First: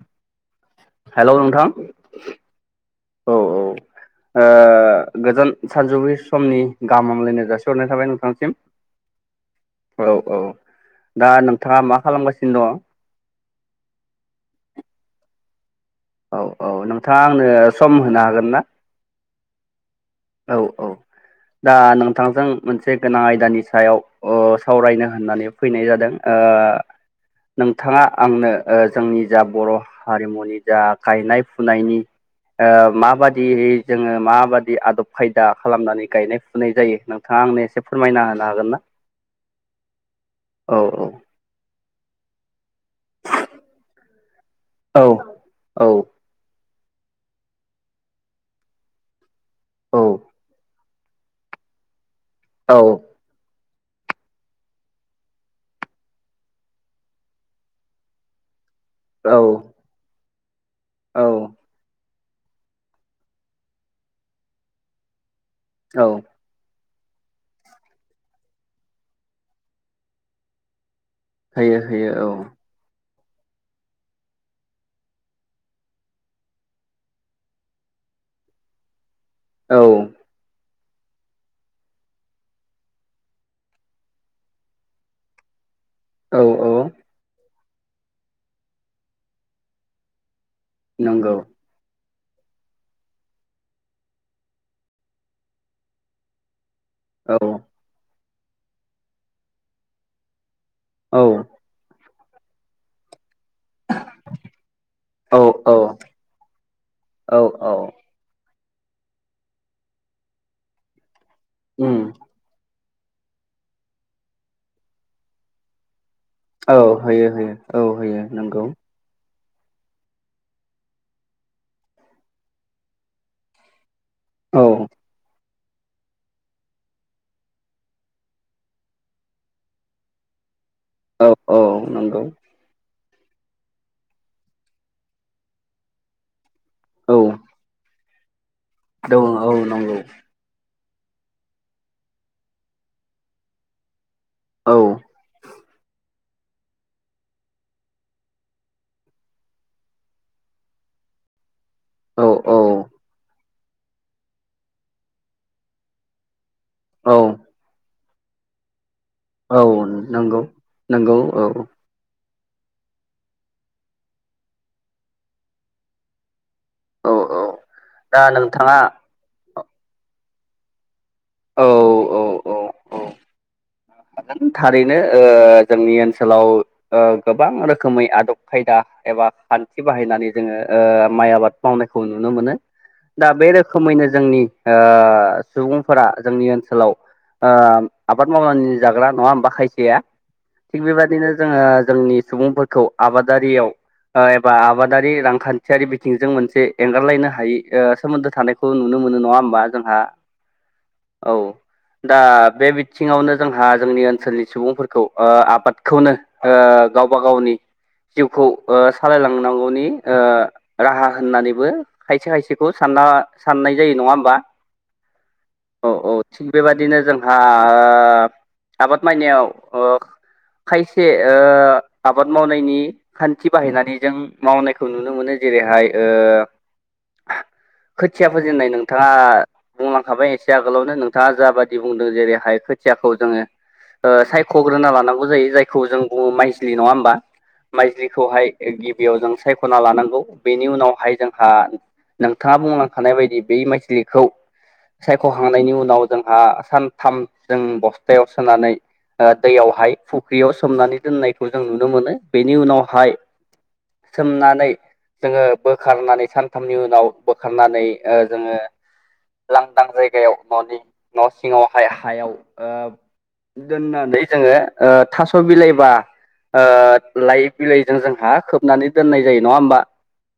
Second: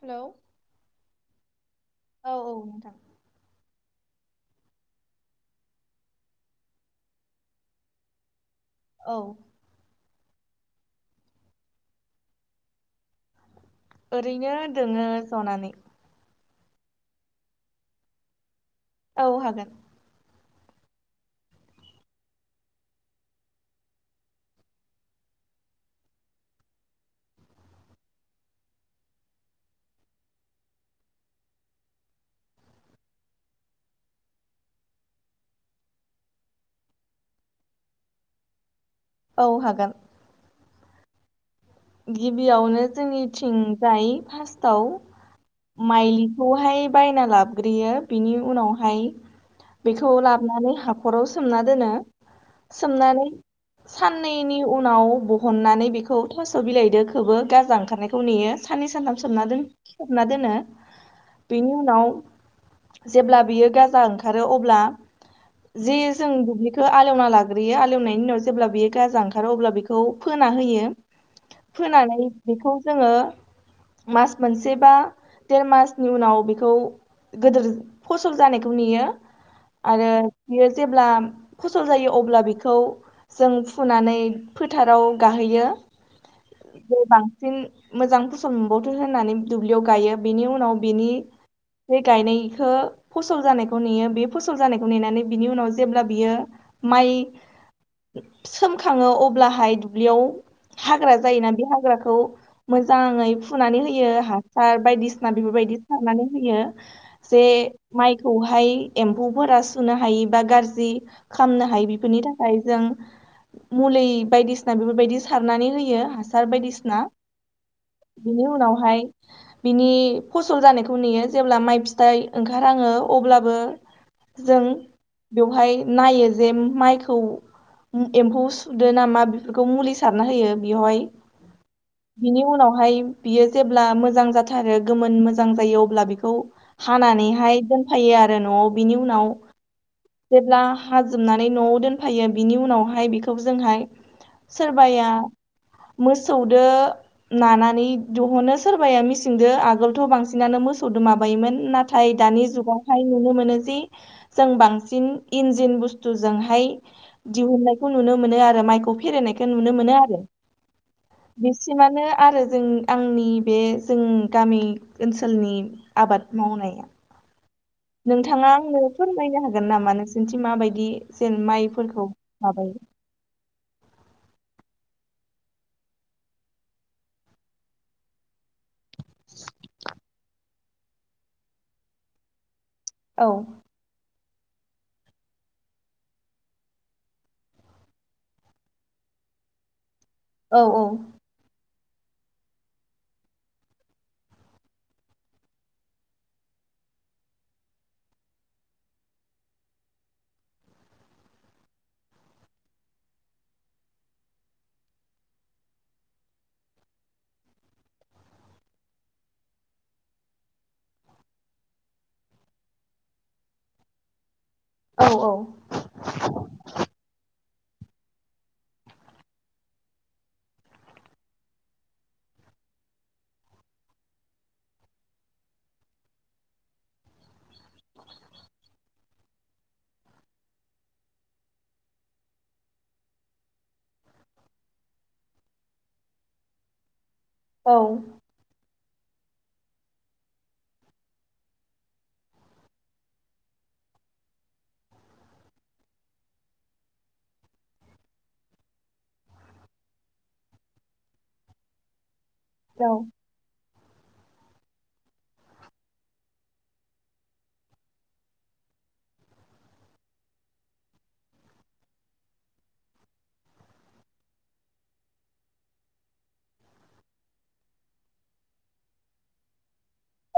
Hello hello नोंथां औ औ नोंथां। औ औ ओ ओ गोजान सानजौफु समनि गाहाम हामलायनाय जासिहरनाय थाबाय नोंथांसिम। औ। औ औ दा नोंथाङा मा खालामगासिनो दङ'। ओरैनो दोङो ज'नानै। औ औ नोंथाङा आंनो सम होनो हागोन ना। औ हागोन। औ औ। दा नोंथांजों मोनसे गोनां आयदानि सायाव अ सावरायनो होननानै फैनाय जादों ओ ओ नोंथाङा आंनो ओ जोंनि जा बर' हारिमुनि जा गायनाय फुनायनि ओ माबादिहै जोङो माबादि आदब खायदा खालामनानै गायनाय फुनाय जायो नोंथाङा आंनो एसे फोरमायना होनो हागोन ना? औ हागोन। औ औ। गिबियावनो जोंनिथिंजाय फास्ट टाव औ औ माइलिखौहाय बायना लाबग्रोयो बिनि उनावहाय औ बेखौ लाबनानै हाखराव सोमना दोनो औ सोमनानै साननैनि उनाव बहननानै बेखौ थास' बिलायदो खोबो गाजा ओंखारनायखौ नेयो सान्नै सानथाम सोमना दोन सोमना दोनो। औ बेनि उनाव जेब्ला बियो गाजा ओंखारो अब्ला जे औ जों दुब्लि खो आलेवना लाग्रोयो आलेवनायनि उनाव जेब्ला बियो गाजा ओंखारो अब्ला बेखौ फोना होयो। होयो फोनानै होयो बेखौ जोङो मास मोनसेबा देर मासनि उनाव बेखौ गदिर फसल जानायखौ नेयो। औ आरो [unintelligible] जेब्ला फसल जायो अब्ला बेखौ जों फुनानै फोथाराव गाहोयो। औ औ। उम मोजां फसल मोनबावथो होननानै दुब्लियाव गायो बेनि उनाव बेनि नंगौ गायनायखो फसल जानायखौ नेयो बे फसल जानायखौ नेनानै बिनि उनाव जेब्ला बियो माइ औ सोमखाङो अब्लाहाय दुब्लियाव हाग्रा औ जायोना बे हाग्राखौ मोजाङै फुनानै होयो हासार बायदिसिना औ बेफोरबायदि सारनानै होयो औ जे औ माइखौ हा हाय एम्फौफोरा सुनो हायि बा गाज्रि खामनो हायि उम बेफोरनि थाखाय जों मुलि बायदिसिना बेफोरबायदि सारनानै होयो हा सार औ बायदिसिना होयो होयो औ होयो बिनि नंगौ उनावहाय बिनि फसल जानायखौ नेयो जेब्ला माइ फिथाइ ओंखार हाङो अब्लाबो औ जों बेवहाय नायो जे माइखौ उम एम्फौ सुदो नामा बेफोरखौ मुलि सारना होयो बेवहाय औ औ नंगौ बिनि उनावहाय बियो जेब्ला मोजां जाथारो गोमोन मोजां जायो अब्ला बिखौ औ हानानैहाय दोन फायो आरो न'आव बिनि दङ उनाव औ नंगौ जेब्ला हाजोबनानै न'आव दोनफायो बिनि उनावहाय बेखौ जोंहाय औ सोरबाया मोस सौदो नानानै दहनो सोरबाया मिसिंदो आगोलथ' बांसिनानो मोसौदो माबा नायोमोन नाथ थाय औ दानि औ जुगावहाय नुनो मोनो जि जों बांसिन इन्जिन बुस्थुजोंहाय औ दिहुननायखौ नुनो मोनो आरो माइखौ फेरेद खो औ नुनो मोनो आरो नंगौ नंगौ औ बिसिमानो आरो जों आंनि बे जों गामि ओनसोलनि आबाद मावनाय औ औ। नोंथाङा आंनो फोरमायनो हागोन नामा नोंसोरनिथिं माबायदि जेन औ माइफोरखौ माबायो? हागोन थारैनो ओ जोंनि ओनसोलाव ओ गोबां रोखोमै आदब खायदा एबा खान्थि बाहायनानै जोङो ओ माइ आबाद मावनायखौ नुनो मोनो। औ दा बे रोखोमैनो जोंनि ओ सुबुंफोरा जोंनि ओनसोलाव ओ आबाद मावनानै जाग्रा नङा होमबा खायसेया औ थिग बेबायदिनो जोङो जोंनि सुबुंफोरखौ आबादारियाव एबा आबादारि रांखान्थियारि बिथिंजों मोनसे एंगारलायनो हायै सोमोन्दो थानायखौ नुनो मोन। नडां होनबा जोंहा औ दा बेबिथिंडावनो जोंहा जोंहा जोंनि ओनसोलनि सुबुंफोरखौ आबादखौनो गावबा गावनि जिउखौ सालायलांनांगौनि राहा होननानैबो खायसे खायसेखौ सान साननाय जायो नङा होमबा औ औ औ थिग बेबादिनो जोंहा आबाद मावनायाव खायसे आबाद मावनायनि खान्थि बाहायनानै जों मावनायखौ नुनो मोनो जों जेरैहाय खोथिया फोजेननाय नोंथां नोंथाङा बुंलांखाबाय एसे आगोलावनो नोंथाङा जाबादि बुंदों जेरैहाय खोथियाखौ जोङो सायख'ग्रोना लानांगौ जायो जायखौ जों बुङो माइजलि नङा होमबा औ माइजलिखौहाय गिबियाव जों सायख'ना लानांगौ बेनि उनावहाय जोंहा नोंथाङा बुंलांखानाय बायदि बै माइजलिखौ सायख'खांनायनि उनाव जोंहा सानथाम जों बस्थ' सुथायाव सोनानै दैयावहाय फुख्रियाव सोमनानै दोननायखौ जों नुनो मोनो बेनि औ उनावहाय सोमनानै जोङो बोखारनानै सानथामनि उनाव बोखारनानै ओ जोङो लांदां जायगायाव न'नि न' सिङावहाय हायाव ओ दोननानै जोङो ओ थास' बिलाइबा ओ लाइ बिलाइजों जोंहा खोबनानै दोननाय जायो नङा होमबा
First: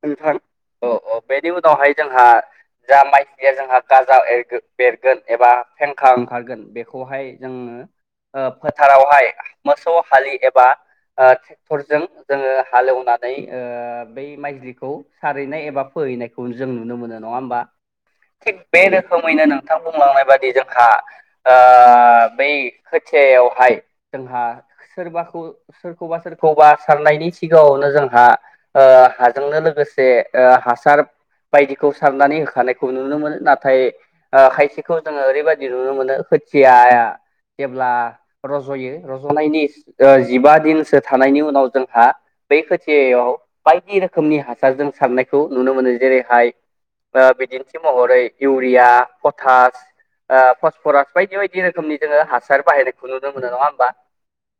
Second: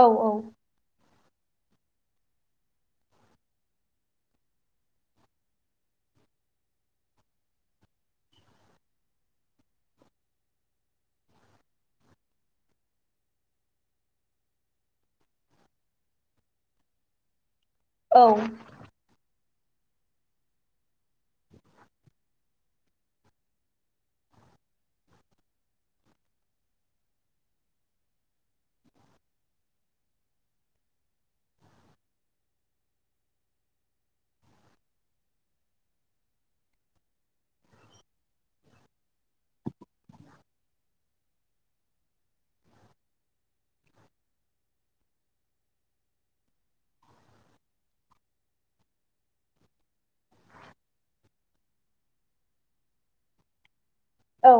नोंथां औ औ बेनि उनावहाय जोंहा जा माइलिया जोंहा गाजार एरगो बेरगोन एबा फेंखा ओंखारगोन बेखौहाय जोङो फोथारावहाय मोसौ हालि एबा ट्रेक्टरजों जोङो हालेवनानै ओ बै माइजलिखौ सारहैनाय एबा फो फोहैनायखौ जों नुनो मोनो नङा होमबा औ थिग बे रोखोमैनो नोंथां बुंलांनाय बादि जोंहा ओ बै खोथियायावहाय जोंहा सोरबाखौ सोरखौबा सोरखौबा सारनायनि सिगाङावनो जोंहा ओ हाजोंनो लोगोसे ओ हासार बायदिखौ सारनानै होखानायखौ नुनो मोनो नाथाय खायसेखौ जोङो ओरैबायदि नुनो मोनो खोथियाया जेब्ला रज'यो रज'नायनि जिबा दिनसो थानायनि उनाव जोंहा बे खोथिययाव बायदि रोखोमनि हासारजों सारनायखौ नुनो मोनो जेरैहाय बिदिन्थि महरै इउरिया, पटास ओ फसफरास बायदि बायदि रोखोमनि जोङो हासार बाहायनायखौ नुनो मोनो नङा होमबा औ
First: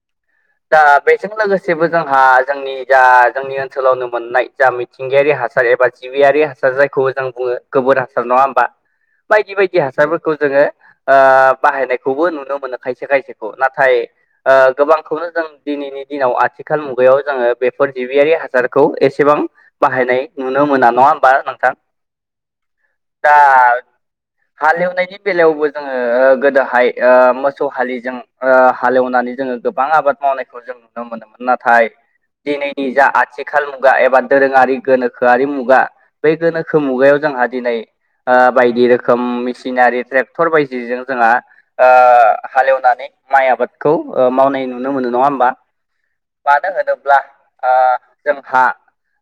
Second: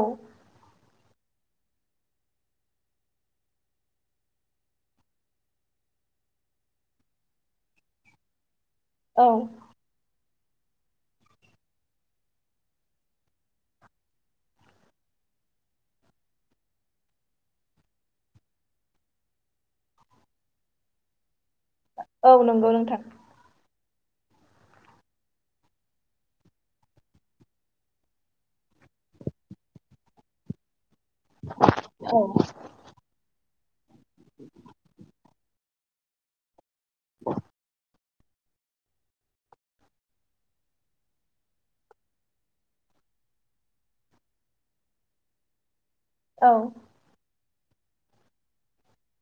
ओ बेजों लोगोसेबो जोंहा जोंनि जा जोंनि ओनसोलावनो मोननाय जा मिथिंगायारि हासार एबा जिबियारि हासार जायखौ जों बुङो गोबोर हासार नङा होमबा औ बायदि बायदि हासारफोरखौ जोङो ओ बाहायनाय खौबो नुनो मोनो खायसे खायसेखौ नाथाय ओ गोबांखौनो जों दिनैनि दिनाव आथिखाल मुगा बेयाव जोङो बेफोर जिबियारि हासारखौ एसेबां बाहायनाय नुनो मोना नङा होमबा नोंथां औ नंगौ नोंथां दा हालेवनायनि बेलायावबो जोङो गोदोहाय ओ मोसौ हालिजों ओ हालेवनानै जोङो गोबां आबाद मावनायखौ जों नुनो मोनोमोन नाथाय औ दिनैनि जा आथिखाल मुगा एबा दोरोङारि गोनोख गखोआरि मुगा बेै गोनोखो मुगायाव जोंहा दिनै ओ बायदि रोखोम मेसिनारि ट्रेक्टर बायदिजों जोंहा ओ हालेवनानै माइ आबादखौ मावनाय नुनो मोनो नङा होमबा औ मानो होनोब्ला ओ जोंहा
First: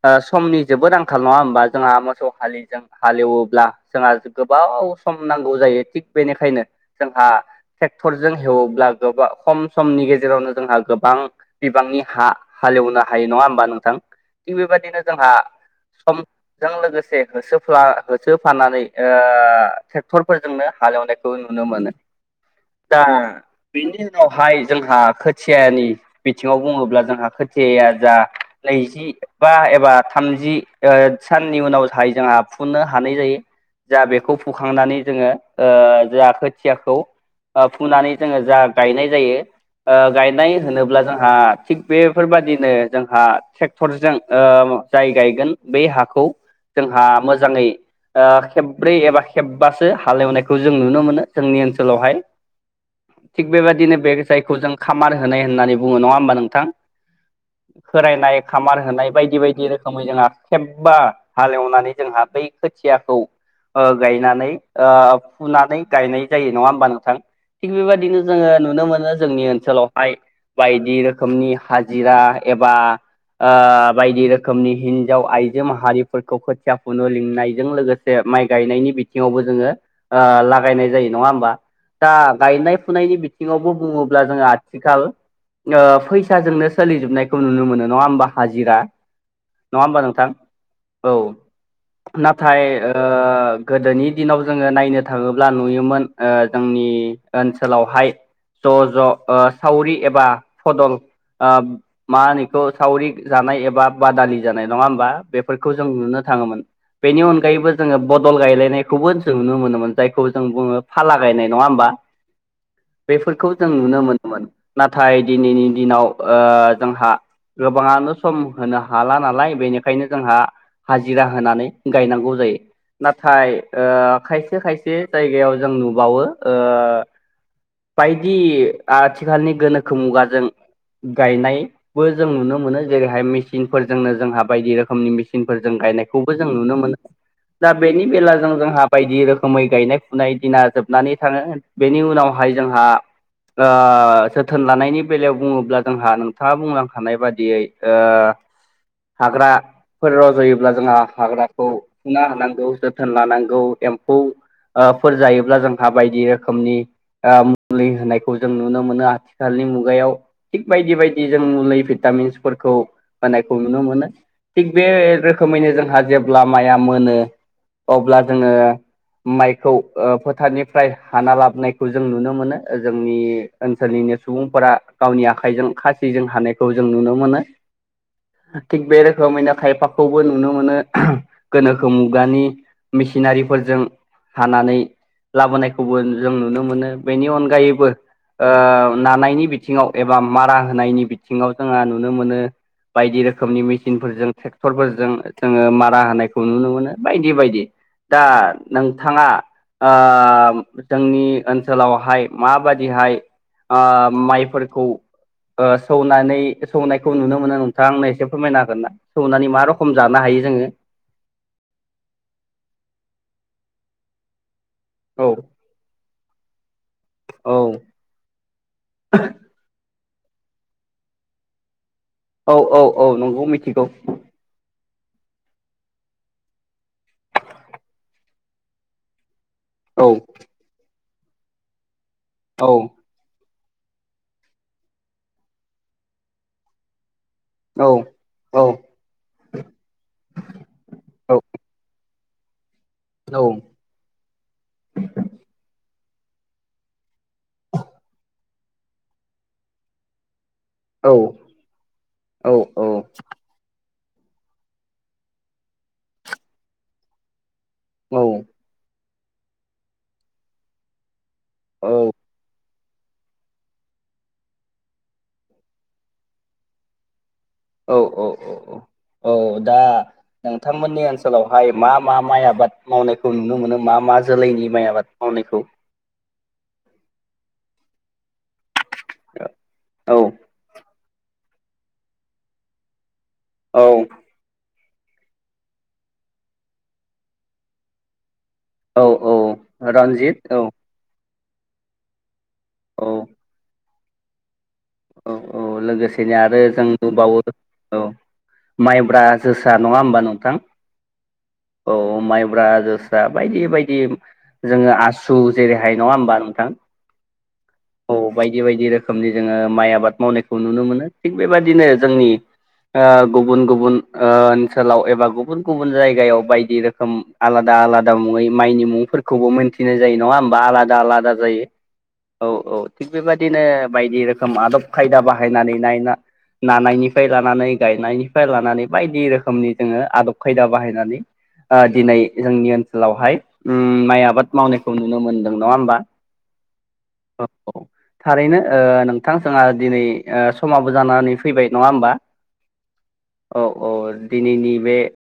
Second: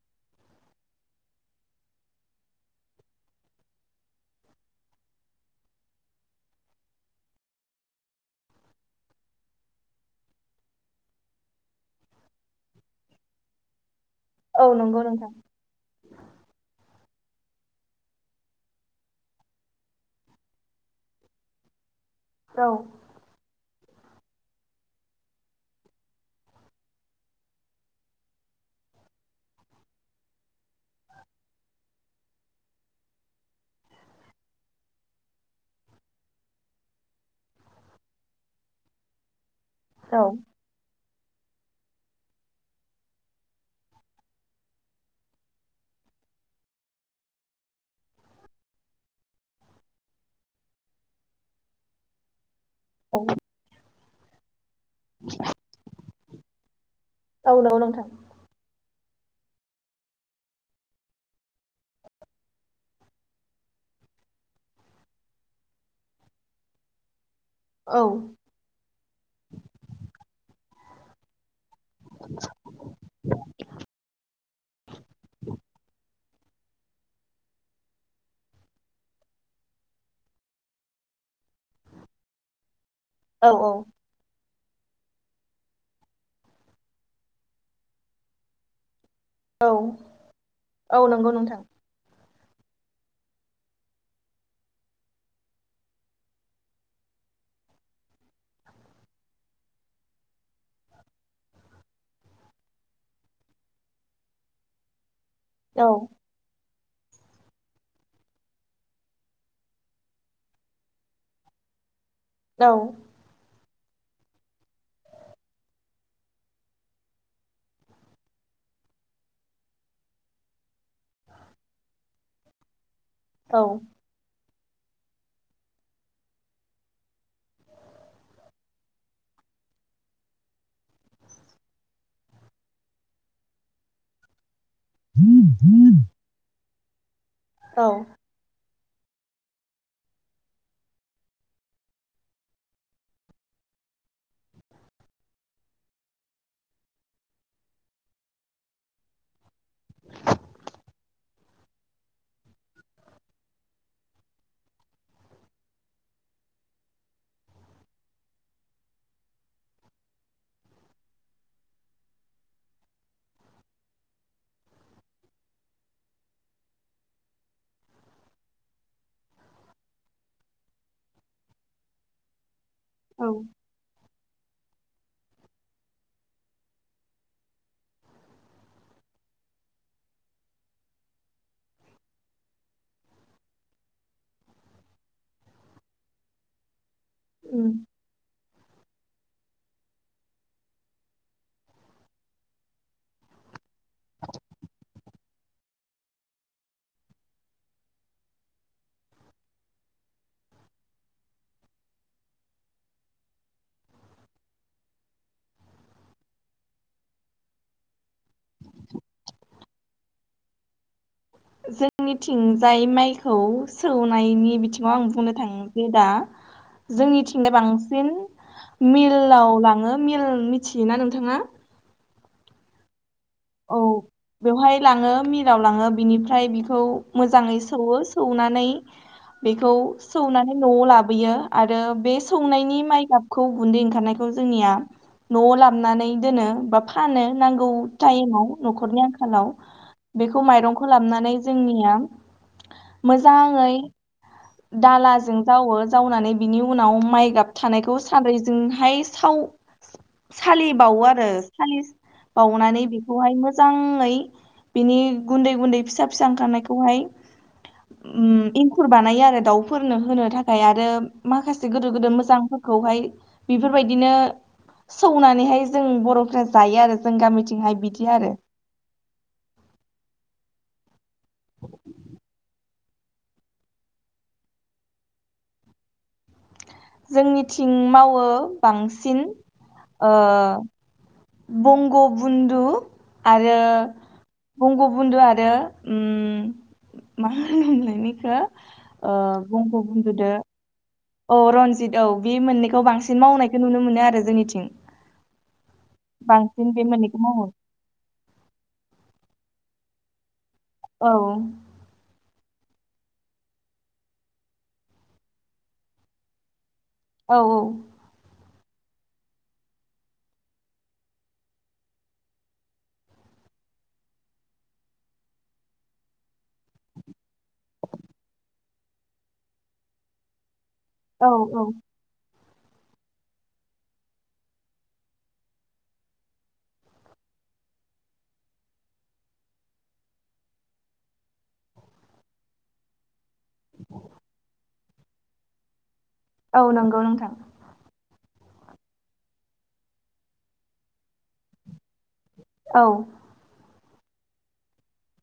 ओ समनि जेबोद आंखाल नङा होमबा जोंहा मोसौ हालिजों हालेवोब्ला जोंहा गोबाव सम नांगौ जायो थिग बेनिखायनो जोंहा ट्रेक्टरजों हेवोब्ला गोबां खम समनि गेजेरावनो जोंहा गोबां बिबांनि हा हालेवनो हायो नङा होमबा नोंथां थिग औ बेबायदिनो नंगौ जोंहा नोंथां समजों लोगोस से होसोफ्ला होसोफानानै ओ ट्रेक्टरफोरजोंनो हालेवनायखौ नुनो मोनो औ दा बिनि उनावहाय जोंहा खोथियानि बिथिङाव बुङोब्ला जोंहा खोथियाया जा नैजि बा एबा थामजि ओ साननि उनाव जाहाय जोंहा फुनो हानाय जायो जा बेखौ फुखांनानै जोङो ओ जा खोथियाखौ ओ फुनानै जोङो जा गायनाय जायो ओ औ गायनाय होनोब्ला जोंहा थिग बेफोरबादिनो जोंहा ट्रेक्टरजों ओ जाय गायगोन बे हा खौ जोंहा मोजाङै ओ खेब्रै एबा खेबबासो हालेवनायखौ जों नुनो मोनो जोंनि ओन ओनसोलावहाय थिग बेबायदिनो बे जायखौ जों खामार होनाय होननानै बुङो नङा होमबा नों थां औ नंगौ नोंथां खोरायनाय खामार होनाय बायदि बायदि रोखोमै जोंहा खेबबा हालेवनानै जोंहा बै खोथियाखौ ओ गायनानै ओ फुनानै गायनाय जायो नङा होम बा नोंथां थिग औ बेबायदिनो जोङो नुनो मोनो जोंनि ओनसोलावहाय बायदि रोखोमनि हाजिरा एबा ओ बायदि रोखोमनि हिनजाव आइजो माहारि फोरखौ खोथिया फुनो लिंनायजों लोगोसे माइ गायनायनि बिथिङावबो जोङो ओ लागायनाय जायो नङा होमबा दा गायनाय फुनायनि औ बिथिङावबो बुङोब्ला जोङो आ आथिखाल ओ फैसाजोंनो सोलिजोबनायखौ नुनो मोनो नङा होमबा हाजिरा औ नङा होमबा नोंथां औ नंगौ नोंथां नाथाय ओ गोदोनि दिनाव जोङो नायनो थाङोब्ला नुयोमोन ओ जोंनि ओनसोलावहाय ज' ज' ओ सावरि एबा फदल ओ मा होनोखौ सावरि जानाय एबा बादालि जानाय नङा होमबा बेफोरखौ जों औ नुनो थाङोमोन बेनि अनगायैबो जोङो बदल गायलायनायखौबो जों नुनो मोनोमोन जायखौ जों बुङो फाला गायनाय नङा होमबा औ बेफोरखौ जों नुनो मोनोमोन नाथाय दिनैनि दिनाव ओ जोंहा गोबाङानो सम होनो हाला नालाय बेनिखायनो जोंहा हाजिरा होनानै गायनांगौ जाय जयो नाथाय ओ खायसे खायसे जायगायाव जों नु बावो ओ बायदि आथिखालनि गोनोखो मुगाजों गायनायबो जों नुनो मोनो जेरैहाय मेसिनफोरजोंनो जोंहा बायदि रोख रोखोम नि मेसिनफोरजों गायनायखौबो जों नुनो मोनो दा औ बेनि बेलाजों जोंहा बायदि रोखोमै गायनाय फुनाय दिना जोबनानै थाङो बेनि उनावहाय जोंहा ओ जोथोन लानायनि बेलायाव बुङोब्ला जोंहा नोंथाङा बुंलांखानाय बादियै ओ हाग्राफोरा रजयोब्ला जोंहा हाग्राखौ फुना हानांगौ जोथोन लानांगौ एम्फौ ओ फोर जायोब्ला जोंहा बायदि रोखोमनि ओ मुलि होनायखौ जों नुनो मोनो आथिखालनि मुगायाव थिग बायदि बायदि जों मुलि फिथा भितामिन फोरखौ होनायखौ नुनो मोनो थिग बे रोखोमैनो जोंहा जेब्ला माइाया मोनो अब्ला जोङो माइखौ ओ फोथारनि फ्राय हाना लाबोनायखौ जों नुनो मोनो जोंनि ओनसोलनिनो सुबुंफोरा गावनि आखाइजों खासिजों हानायखौ जों नुनो मोनो थिग बे रोखोमैनो खायफाखौबो नुनो मोनो गोनोखो मुगानि मेसिनारिफोरजों हानानै लाबोनायखौबो जों नुनो मोनो बेनि उम अनगायैबो ओ नानायनि बिथिङाव एबा मारा होनायनि बिथिङाव जोंहा नुनो मोनो बायदि रोखोमनि मेसिनफोरजों ट्रेक्टरफोरजों जोङो मारा होनायखौ नुनो मोनो बायदि बायदि दा नोंथाङा ओ ओ जोंनि ओनसोलावहाय माबादिहाय ओ माइफोरखौ सौनानै सौनायखौ नुनो मोनो नोंथाङा आंनो एसे फोरमायना हागोन ना सौनानै मा रखम जानो हायो। जोङो। जोंनिथिंजाय माइखौ सौनायनि बिथिं आ न आं औ बुंनो थाङसै दा जोंनिथिंदाय औ बांसिन मिलाव लाङो मेल मिथियोना नोंथाङा औ औ औ नंगौ औ मिथिगौ। बेवहाय लाङो मिलाव लाङो बिनिफ्राय बेखौ मोजाङै सौवो सौनानै बेखौ औ सौनानै न'आव लाबोयो आरो बे औ सौनायनि माइ गाबखौ खौ गुन्दै ओंखारनायखौ जोंनिया न'आव लाबोननानै दोनो बा फानो नांगौ। औ टाइमाव औ न'खरनि आंखालाव बेखौ माइरंखौ लाबनानै औ जोंनिया औ मोजाङै दालाजों जावो जावनानै बिनि उनाव माइ गाब थानायखौ सानद्रिरैजोंहाय साव सालिबावो औ आरो औ सालिबावनानै बेखौहाय मोजां बिनि गुन्दै गुन्दै फिसा फिसा ओंखारनायखौहाय इंखुर बानायो आरो दाउफोरनो होनो थाखाय आरो माखासे गोदो गोदो मोजांफोरखौहाय बेफोरबायदिनो सौनानैहाय जों बर'फ जायो आरो जों गामिथिंहाय औ बिदि औ आरो औ औ दा नोंथांमोननिसार ओनसोलावहाय मा मा माइ आबाद मावनायखौ नुनो मोनो मा मा जोलैनि माइ आबाद मावनायखौ जोंनिथिं मावो बांसिन औ बंग बन्धु आरो औ बंग बुन्दु आरो मा लोंलायनायखौ औ औ बुंखौ बुंजदो रन्जित औ औ रनजित औ बे मोननैखौ औ बांसिन मावनायखौ नुनो मोनो आरो जोंनिथिं औ औ लोगोसेनो आरो बांसिन बे जों मोननैखौ नुबावो मावो औ माइब्रा जोसा। नङा हबा नोंथां औ औ माइ ब्रा जोस्रा बायदि बायदि जोङो आसु जेरैहाय नङा होमबा नोंथां। औ औ। औ बायदि बायदि रोखोमनि जोङो माइ आबाद मावनायखौ नुनो मोनो थिग बेबायाददिनो जोंनि गुबुन गुबुन ओनसोलाव एबा गुबुन गुबुन जायगायाव बायदि रोखोम आलादा आलादा मुङै माइनि मुंफोरखौबो मोनथिनाय जायो नङा होमबा आलादा आलादा‌ औ आलादा जायो औ औ औ थिक बेबायदिनो बायदि रोखोम रोखोम आदब खायदा बाहायनानै नायना नानायनिफ्राय लानानै गायनायनिफ्राय लानानै बायदि रोखोमनि जोङो आदब खायदा बाहायनानै दिनै जोंनि ओनसोलावहाय माइ आबाद मावनायखौ नुनो मोनदों नङा होमबा औ नंगौ नोंथां औ औ थारैनो नोंथांजोंहा दिनै समाबो जानानै फैबाय नङा होमबा औ औ औ दिनैनि बे